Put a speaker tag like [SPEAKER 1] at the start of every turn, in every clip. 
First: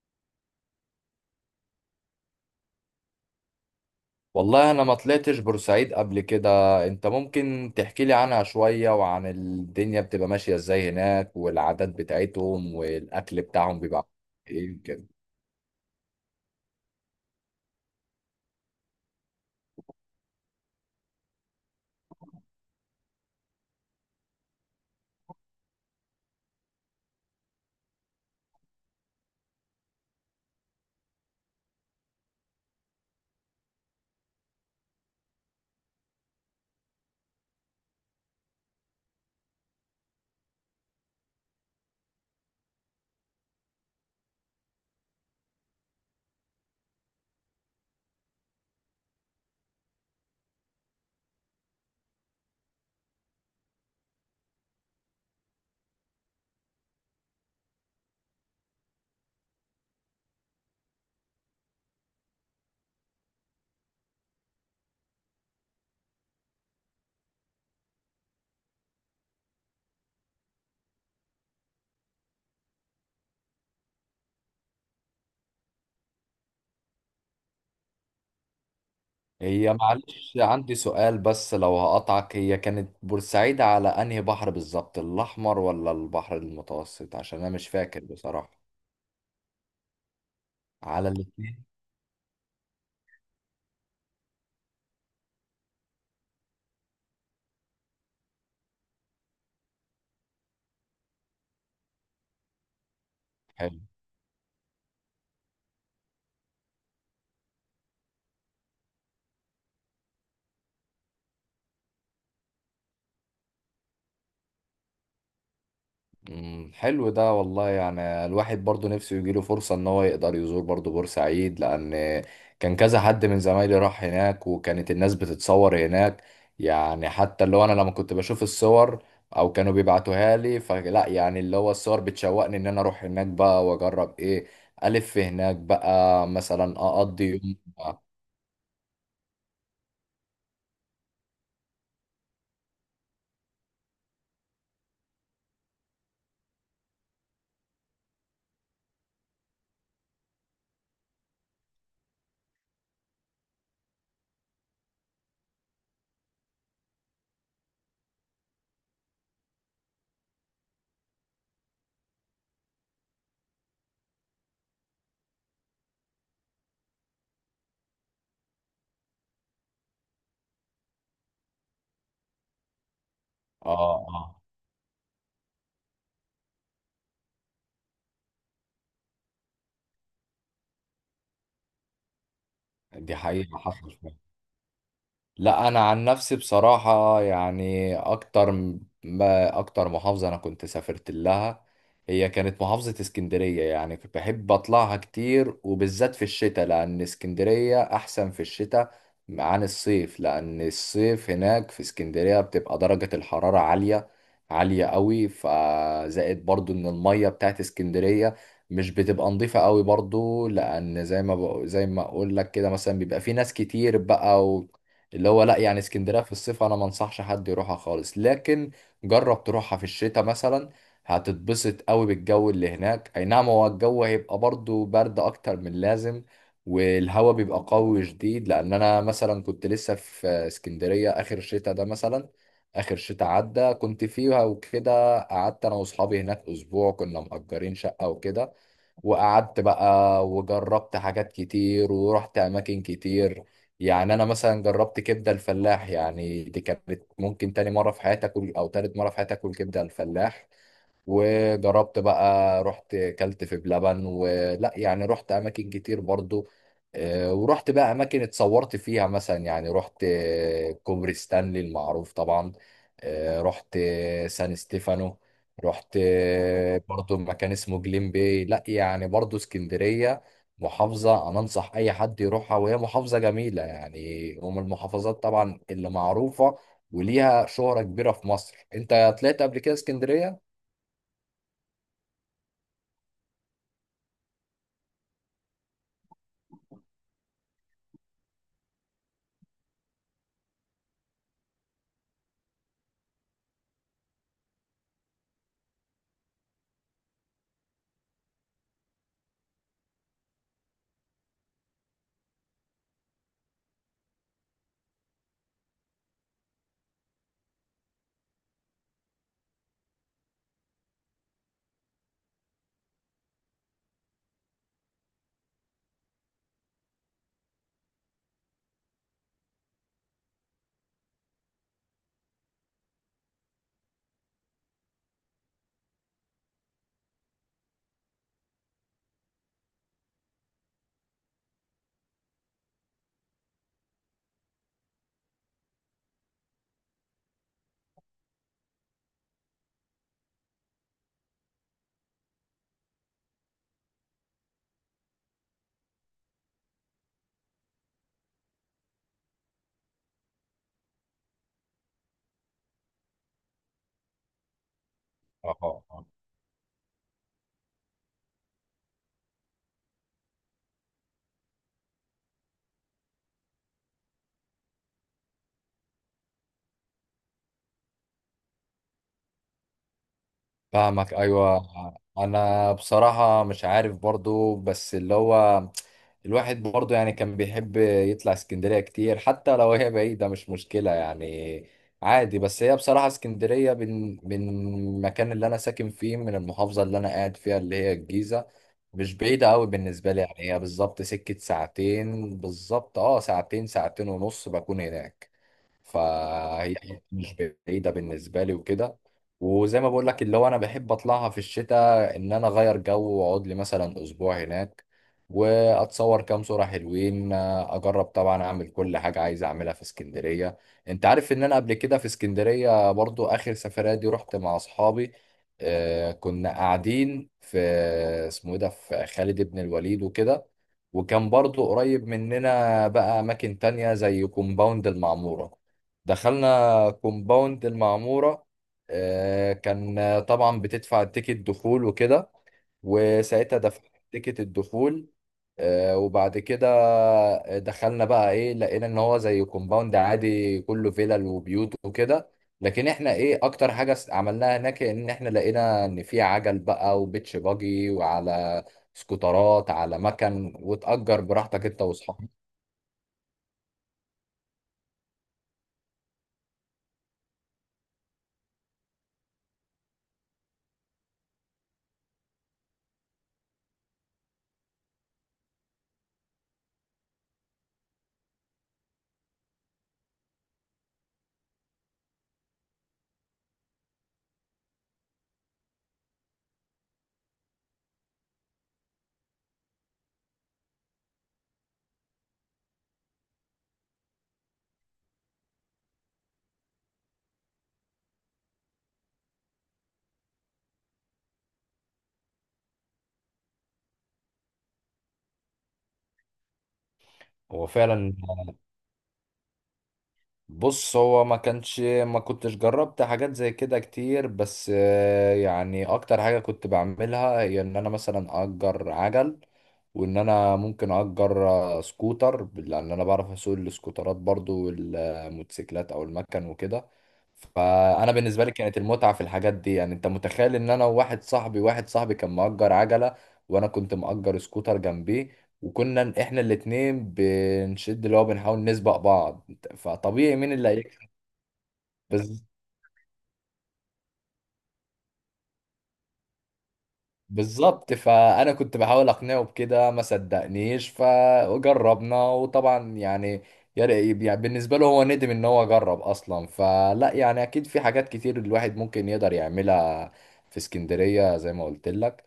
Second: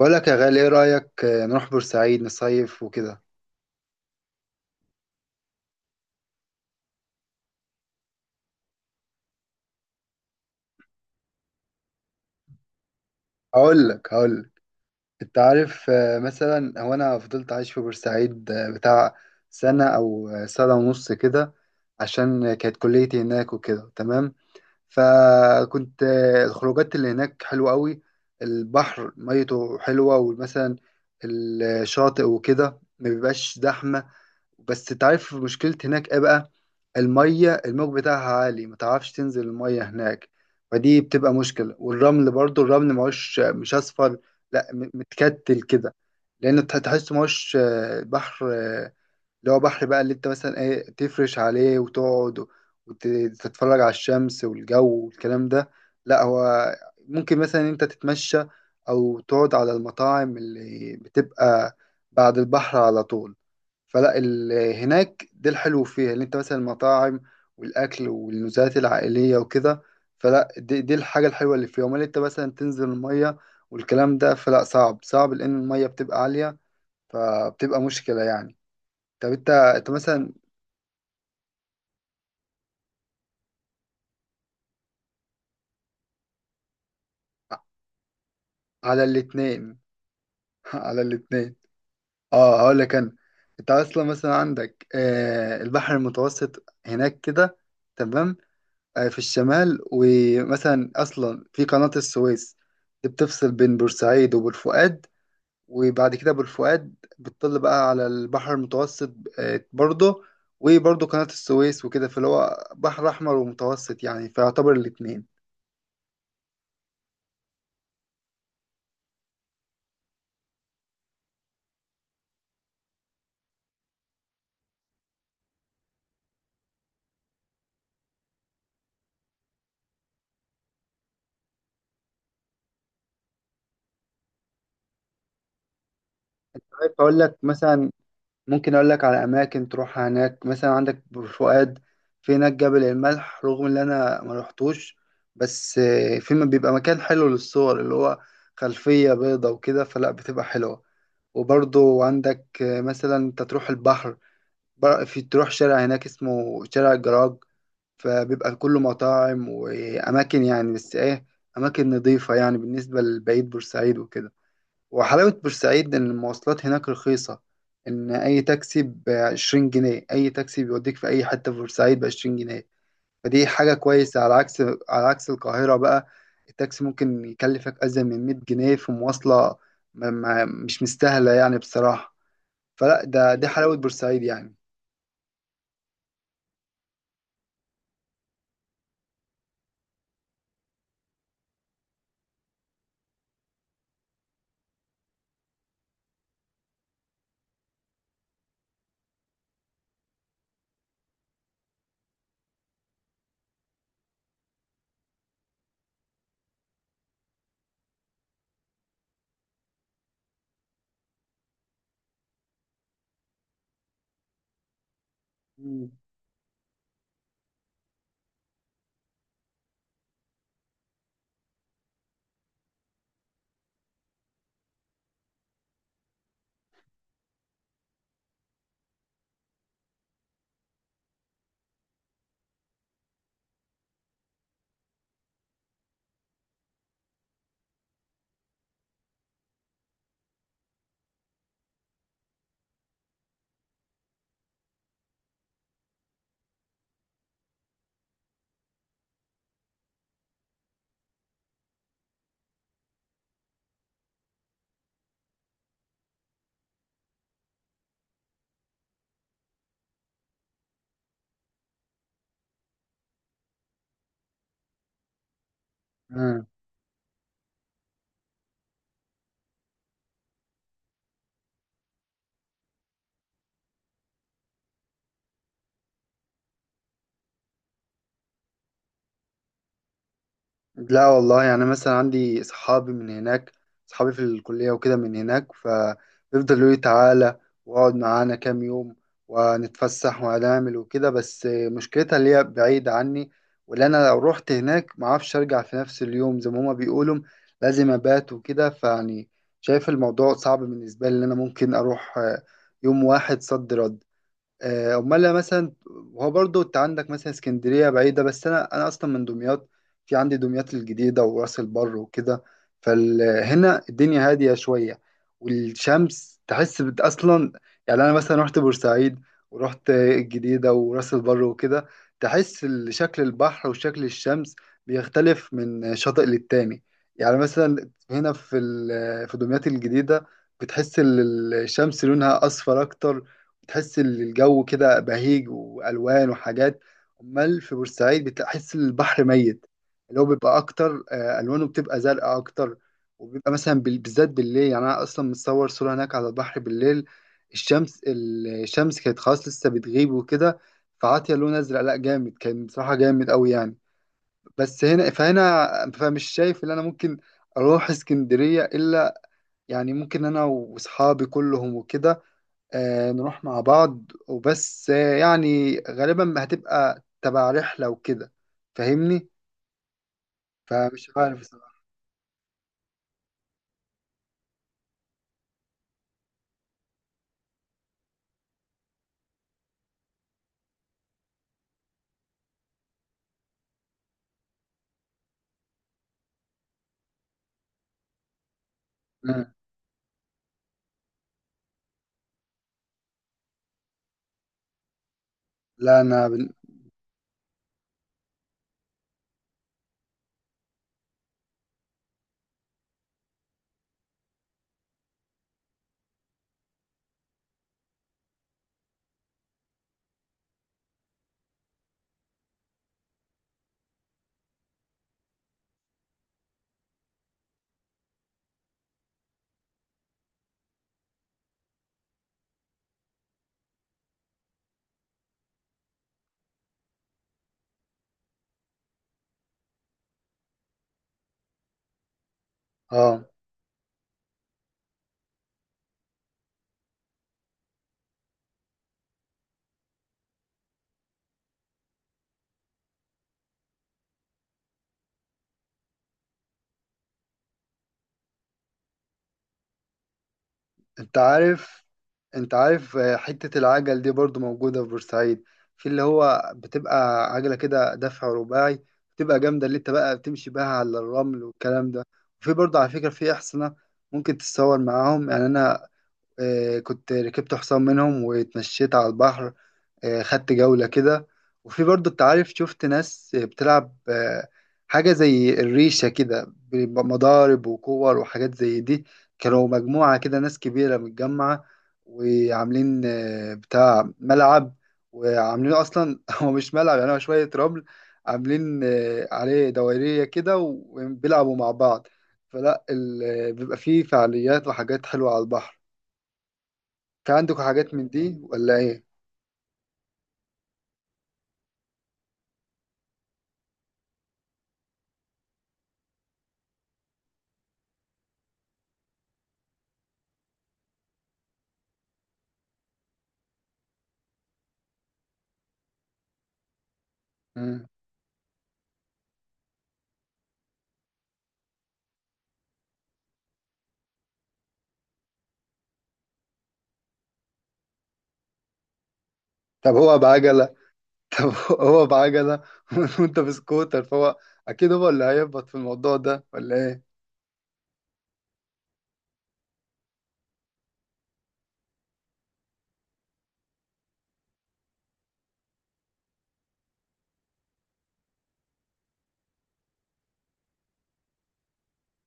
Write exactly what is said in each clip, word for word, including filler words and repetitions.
[SPEAKER 1] بقول لك يا غالي، ايه رأيك آه، نروح بورسعيد نصيف وكده.
[SPEAKER 2] والله انا ما طلعتش بورسعيد قبل كده. انت ممكن تحكي لي عنها شوية وعن الدنيا بتبقى ماشية ازاي هناك، والعادات بتاعتهم والاكل بتاعهم
[SPEAKER 1] هقول
[SPEAKER 2] بيبقى
[SPEAKER 1] لك هقول لك
[SPEAKER 2] ايه كده؟
[SPEAKER 1] انت عارف، آه، مثلا هو انا فضلت عايش في بورسعيد آه، بتاع سنة او آه، سنة ونص كده. عشان آه، كانت كليتي هناك وكده. تمام. فكنت آه، الخروجات اللي هناك حلوة قوي. البحر ميته حلوة، ومثلا الشاطئ وكده ما بيبقاش زحمة. بس انت عارف مشكلة هناك ايه بقى؟ المية، الموج بتاعها عالي، ما تعرفش تنزل المية هناك. فدي بتبقى مشكلة، والرمل برضو الرمل مش مش أصفر. لا، م- متكتل كده. لأن تح- تحس مش بحر آه، اللي هو بحر بقى، اللي انت مثلا ايه تفرش عليه وتقعد وتتفرج على الشمس والجو والكلام ده. لا، هو ممكن مثلا انت تتمشى او تقعد على المطاعم اللي بتبقى بعد البحر على طول. فلا ال- هناك ده الحلو فيها، اللي انت مثلا المطاعم والاكل والنزهات العائلية وكده. فلا دي, دي الحاجة الحلوة اللي فيها. امال انت مثلا تنزل المية والكلام ده، فلا صعب صعب لان المية بتبقى عالية. فبتبقى مشكلة يعني. طب انت
[SPEAKER 2] هي
[SPEAKER 1] انت مثلا.
[SPEAKER 2] معلش عندي سؤال بس لو هقطعك، هي كانت بورسعيد على انهي بحر بالظبط، الاحمر ولا البحر المتوسط؟ عشان انا مش فاكر بصراحة.
[SPEAKER 1] على الاتنين. على
[SPEAKER 2] على
[SPEAKER 1] الاتنين.
[SPEAKER 2] الاتنين.
[SPEAKER 1] اه، هقول لك انا. انت اصلا مثلا عندك آه البحر المتوسط هناك كده. تمام. آه في الشمال، ومثلا اصلا في قناة السويس دي بتفصل بين بورسعيد وبورفؤاد، وبعد كده بورفؤاد بتطل بقى على البحر المتوسط. آه برضه، وبرضه قناة السويس وكده، فاللي هو بحر احمر ومتوسط يعني، فيعتبر الاتنين.
[SPEAKER 2] مم، حلو ده والله، يعني الواحد برضو نفسه يجيله فرصة ان هو يقدر يزور برضو بورسعيد، لان كان كذا حد من زمايلي راح هناك وكانت الناس بتتصور هناك. يعني حتى اللي هو انا لما كنت بشوف الصور او كانوا بيبعتوها لي، فلا يعني اللي هو الصور بتشوقني ان انا اروح هناك بقى واجرب ايه الف هناك بقى، مثلا
[SPEAKER 1] عارف اقول
[SPEAKER 2] اقضي
[SPEAKER 1] لك
[SPEAKER 2] يوم
[SPEAKER 1] مثلا،
[SPEAKER 2] اه
[SPEAKER 1] ممكن اقول لك على اماكن تروح هناك. مثلا عندك بور فؤاد، في هناك جبل الملح، رغم ان انا ما رحتوش، بس آه، في م- بيبقى مكان حلو للصور، اللي هو خلفية بيضة وكده، فلا بتبقى حلوة. وبرضو عندك آه، مثلا انت تروح البحر، بر- في تروح شارع هناك اسمه شارع الجراج، فبيبقى كله مطاعم واماكن، يعني بس ايه، اماكن نظيفة يعني بالنسبة لبعيد بورسعيد وكده. وحلاوة بورسعيد إن المواصلات هناك رخيصة. إن أي تاكسي بعشرين جنيه، أي تاكسي بيوديك في أي حتة في بورسعيد بعشرين جنيه. فدي
[SPEAKER 2] اه،
[SPEAKER 1] حاجة كويسة، على
[SPEAKER 2] آه.
[SPEAKER 1] عكس على عكس القاهرة بقى. التاكسي ممكن يكلفك أزيد من مية جنيه في مواصلة. ما ما مش مستاهلة يعني بصراحة. فلا
[SPEAKER 2] دي
[SPEAKER 1] ده دي
[SPEAKER 2] حقيقة
[SPEAKER 1] حلاوة
[SPEAKER 2] حصل.
[SPEAKER 1] بورسعيد يعني.
[SPEAKER 2] لا، انا عن نفسي بصراحة يعني اكتر ما اكتر محافظة انا كنت سافرت لها هي كانت محافظة اسكندرية. يعني كنت بحب اطلعها كتير، وبالذات في الشتاء، لان اسكندرية احسن في الشتاء عن الصيف، لان الصيف هناك في اسكندرية بتبقى درجة الحرارة عالية، عالية قوي. فزائد برضو ان المية بتاعت اسكندرية مش بتبقى نظيفة قوي برضو، لأن زي ما بق... زي ما أقول لك كده، مثلا بيبقى في ناس كتير بقى، اللي هو لا يعني
[SPEAKER 1] مم.
[SPEAKER 2] اسكندريه في الصيف انا ما انصحش حد يروحها خالص، لكن جرب تروحها في الشتاء مثلا. هتتبسط قوي بالجو اللي هناك. اي نعم، هو الجو هيبقى برضو برد اكتر من اللازم، والهواء بيبقى قوي شديد، لان انا مثلا كنت لسه في اسكندريه اخر شتاء ده. مثلا اخر شتاء عدى كنت فيها وكده، قعدت انا واصحابي هناك اسبوع، كنا مأجرين شقه وكده. وقعدت بقى، وجربت حاجات كتير ورحت أماكن كتير. يعني أنا مثلا جربت كبدة الفلاح، يعني دي كانت ممكن تاني مرة في حياتي أكل أو تالت مرة في حياتي أكل كبدة الفلاح. وجربت بقى، رحت كلت في بلبن ولا، يعني رحت اماكن كتير برضو. آه، ورحت بقى اماكن اتصورت فيها، مثلا يعني رحت آه، كوبري ستانلي المعروف طبعا. آه، رحت آه، سان ستيفانو. رحت
[SPEAKER 1] مم.
[SPEAKER 2] آه، برضو مكان اسمه جليم باي. لا يعني برضو اسكندرية محافظة أنا أنصح أي حد يروحها، وهي محافظة جميلة يعني. ومن المحافظات طبعا اللي معروفة وليها شهرة كبيرة في مصر. أنت طلعت قبل كده اسكندرية؟
[SPEAKER 1] لا والله، يعني مثلا عندي صحابي من هناك، صحابي في الكلية وكده من هناك، فبيفضلوا يقولوا لي تعالى واقعد معانا كام يوم ونتفسح وهنعمل وكده، بس مشكلتها اللي هي بعيدة عني، واللي أنا لو رحت هناك معرفش أرجع في نفس اليوم، زي ما هما بيقولوا لازم أبات وكده، فيعني شايف الموضوع صعب بالنسبة لي، إن أنا ممكن أروح آه، يوم واحد صد رد. آه، امال لو مثلا، هو برضو انت عندك مثلا اسكندريه بعيده، بس انا انا اصلا من دمياط. في عندي دمياط الجديده وراس البر وكده، فهنا الدنيا هاديه شويه. والشمس تحس بت- اصلا، يعني انا مثلا رحت بورسعيد ورحت الجديده وراس البر وكده، تحس ال- شكل البحر وشكل الشمس بيختلف من شاطئ للتاني. يعني مثلا هنا في ال- في دمياط الجديده، بتحس ال- الشمس لونها اصفر اكتر، تحس ان الجو كده بهيج، والوان وحاجات. امال في بورسعيد بتحس البحر ميت، اللي هو بيبقى اكتر، آه، الوانه بتبقى زرقاء اكتر، وبيبقى مثلا بال- بالذات بالليل. يعني انا اصلا متصور صوره هناك على البحر بالليل، الشمس الشمس كانت خلاص لسه بتغيب وكده، فعاطيه لون ازرق، لا جامد، كان بصراحه جامد قوي يعني. بس هنا فهنا،
[SPEAKER 2] اه، آه.
[SPEAKER 1] فمش شايف ان انا ممكن اروح اسكندريه الا، يعني ممكن انا واصحابي كلهم وكده آه، نروح مع بعض وبس، آه، يعني غالبا هتبقى تبع رحلة وكده، فاهمني. فمش
[SPEAKER 2] فاهمك،
[SPEAKER 1] عارف
[SPEAKER 2] ايوه.
[SPEAKER 1] بصراحة.
[SPEAKER 2] انا بصراحه مش عارف برضو، بس اللي هو الواحد برضو يعني كان بيحب يطلع اسكندريه كتير حتى لو هي بعيده، مش مشكله يعني، عادي. بس هي بصراحه اسكندريه من من المكان اللي انا ساكن فيه، من المحافظه اللي انا قاعد فيها اللي هي الجيزه، مش بعيده
[SPEAKER 1] مم.
[SPEAKER 2] قوي بالنسبه لي. يعني هي بالظبط سكه ساعتين بالظبط، اه ساعتين، ساعتين ونص بكون هناك.
[SPEAKER 1] لا، انا بن...
[SPEAKER 2] فهي مش بعيدة بالنسبة لي وكده. وزي ما بقول لك اللي هو انا بحب اطلعها في الشتاء ان انا اغير جو واقعد لي مثلا اسبوع هناك، واتصور كام صورة حلوين، اجرب طبعا اعمل كل حاجة عايز اعملها في اسكندرية. انت عارف ان انا قبل كده في اسكندرية برضو اخر سفرية دي رحت مع اصحابي. آه كنا قاعدين في اسمه ايه ده، في خالد بن الوليد وكده، وكان برضو قريب مننا بقى اماكن تانية زي كومباوند المعمورة. دخلنا كومباوند المعمورة. آه، كان آه، طبعا بتدفع تيكت دخول وكده،
[SPEAKER 1] اه.
[SPEAKER 2] وساعتها دفعت تيكت الدخول. آه، وبعد كده دخلنا بقى ايه، لقينا ان هو زي كومباوند عادي، كله فيلل وبيوت وكده. لكن احنا ايه اكتر حاجة س- عملناها هناك، ان احنا لقينا ان في عجل بقى وبيتش باجي، وعلى سكوترات، على مكن،
[SPEAKER 1] انت
[SPEAKER 2] وتأجر براحتك انت
[SPEAKER 1] عارف
[SPEAKER 2] واصحابك.
[SPEAKER 1] انت عارف آه، حتة العجل دي برضو موجودة في بورسعيد، في اللي هو بتبقى عجلة كده دفع رباعي، بتبقى جامدة، اللي انت بقى بتمشي بها على الرمل والكلام ده. وفي برضو على فكرة في أحصنة، ممكن تتصور معاهم. يعني أنا آه، كنت ركبت حصان منهم واتمشيت على البحر، آه، خدت جولة كده. وفي برضو، انت عارف، شفت ناس بتلعب آه، حاجة زي الريشة كده بمضارب وكور وحاجات زي دي. كانوا مجموعة كده، ناس كبيرة متجمعة، وعاملين آه، بتاع ملعب، وعاملين أصلا هو مش ملعب، يعني هو شوية رمل، عاملين آه، عليه دوائرية كده وبيلعبوا مع بعض. فلا ال- آه، بيبقى فيه فعاليات وحاجات حلوة على البحر. في عندكم
[SPEAKER 2] هو
[SPEAKER 1] حاجات من
[SPEAKER 2] فعلا،
[SPEAKER 1] دي ولا ايه؟
[SPEAKER 2] بص هو ما كانش ما كنتش جربت حاجات زي كده كتير، بس آه، يعني اكتر حاجة كنت بعملها هي ان انا مثلا اجر عجل، وان انا ممكن اجر آه، سكوتر، لان انا بعرف اسوق السكوترات برضو والموتوسيكلات او المكن وكده.
[SPEAKER 1] مم.
[SPEAKER 2] فانا بالنسبه لي كانت المتعه في الحاجات دي. يعني انت متخيل ان انا وواحد صاحبي، واحد صاحبي كان مأجر عجله وانا كنت مأجر سكوتر جنبيه، وكنا احنا الاتنين بنشد اللي هو بنحاول نسبق بعض.
[SPEAKER 1] طب هو
[SPEAKER 2] فطبيعي مين اللي
[SPEAKER 1] بعجلة.
[SPEAKER 2] هيكسب؟
[SPEAKER 1] طب هو
[SPEAKER 2] بز-
[SPEAKER 1] بعجلة وانت بسكوتر، فهو اكيد هو اللي هيهبط في الموضوع ده، ولا ايه؟
[SPEAKER 2] بالظبط. فانا كنت بحاول اقنعه بكده، ما صدقنيش، فجربنا وطبعا يعني يا ري- يعني بالنسبه له هو ندم ان هو جرب اصلا. فلا يعني اكيد في حاجات كتير الواحد ممكن يقدر يعملها في اسكندريه زي ما قلت لك.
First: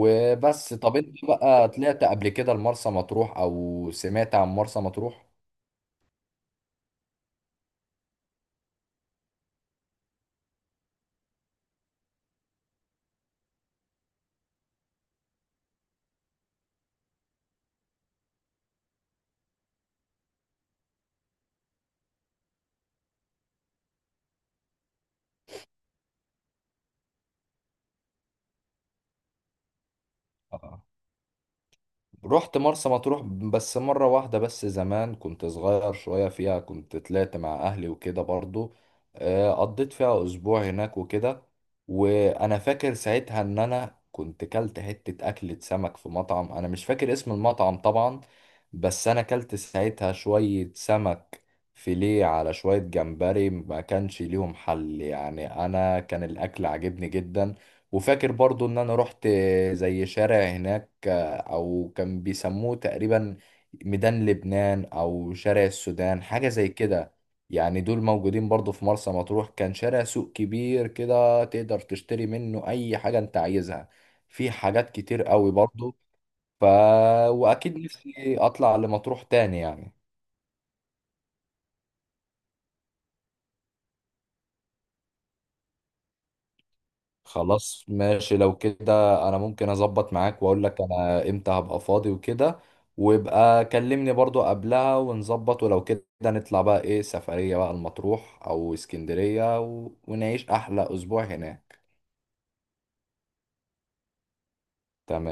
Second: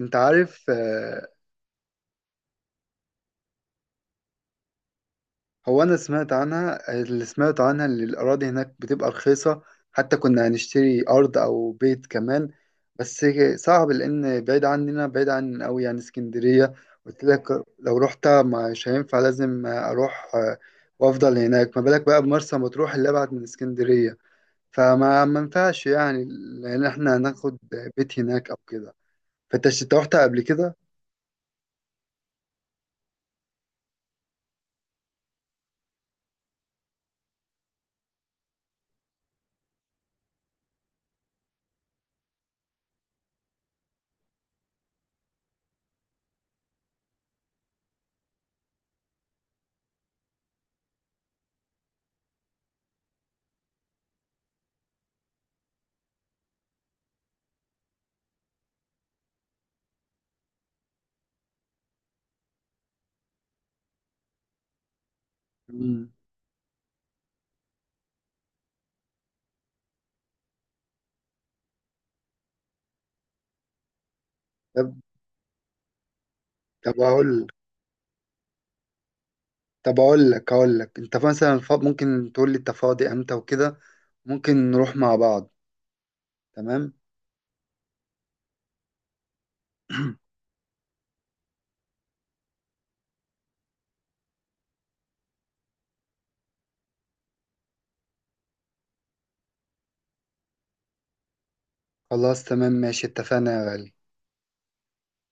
[SPEAKER 1] انت عارف،
[SPEAKER 2] طب انت
[SPEAKER 1] آه،
[SPEAKER 2] بقى طلعت قبل كده لمرسى مطروح او سمعت عن مرسى مطروح؟
[SPEAKER 1] هو انا سمعت عنها اللي سمعت عنها اللي الاراضي هناك بتبقى رخيصة، حتى كنا هنشتري ارض او بيت كمان، بس صعب لان بعيد عننا، بعيد عن قوي يعني اسكندرية. قلت لك، لو رحت مش هينفع، لازم اروح آه، وافضل هناك، ما بالك بقى بمرسى مطروح اللي ابعد من اسكندرية. فما ما ينفعش يعني، لان احنا هناخد بيت هناك او كده. فانت ش- انت رحت قبل كده؟
[SPEAKER 2] رحت مرسى مطروح بس مرة واحدة، بس زمان كنت صغير شوية فيها، كنت طلعت مع أهلي وكده برضو. آه، قضيت فيها أسبوع هناك وكده. وأنا فاكر ساعتها إن أنا كنت كلت حتة أكلة سمك في مطعم، أنا مش فاكر اسم المطعم طبعا، بس أنا كلت ساعتها شوية سمك فيليه على شوية جمبري، ما كانش ليهم حل، يعني أنا كان الأكل عجبني جدا. وفاكر برضو إن أنا رحت زي شارع هناك، او كان بيسموه تقريبا ميدان لبنان او شارع
[SPEAKER 1] مم.
[SPEAKER 2] السودان، حاجة زي كده. يعني دول موجودين برضو في مرسى مطروح. كان شارع سوق كبير كده، تقدر تشتري منه اي حاجة انت عايزها، في حاجات
[SPEAKER 1] طب
[SPEAKER 2] كتير قوي برضو. ف
[SPEAKER 1] طب اقول
[SPEAKER 2] واكيد نفسي اطلع لمطروح تاني يعني.
[SPEAKER 1] طب اقول لك اقول لك انت مثلا فا- ممكن تقول لي انت فاضي امتى وكده، ممكن نروح مع بعض. تمام.
[SPEAKER 2] خلاص ماشي، لو كده انا ممكن اظبط معاك واقول لك انا امتى هبقى فاضي وكده، ويبقى كلمني برضو قبلها ونظبط، ولو كده نطلع بقى ايه سفرية بقى المطروح او اسكندرية و... ونعيش احلى اسبوع هناك.
[SPEAKER 1] خلاص، تمام، ماشي، اتفقنا يا غالي.
[SPEAKER 2] تمام.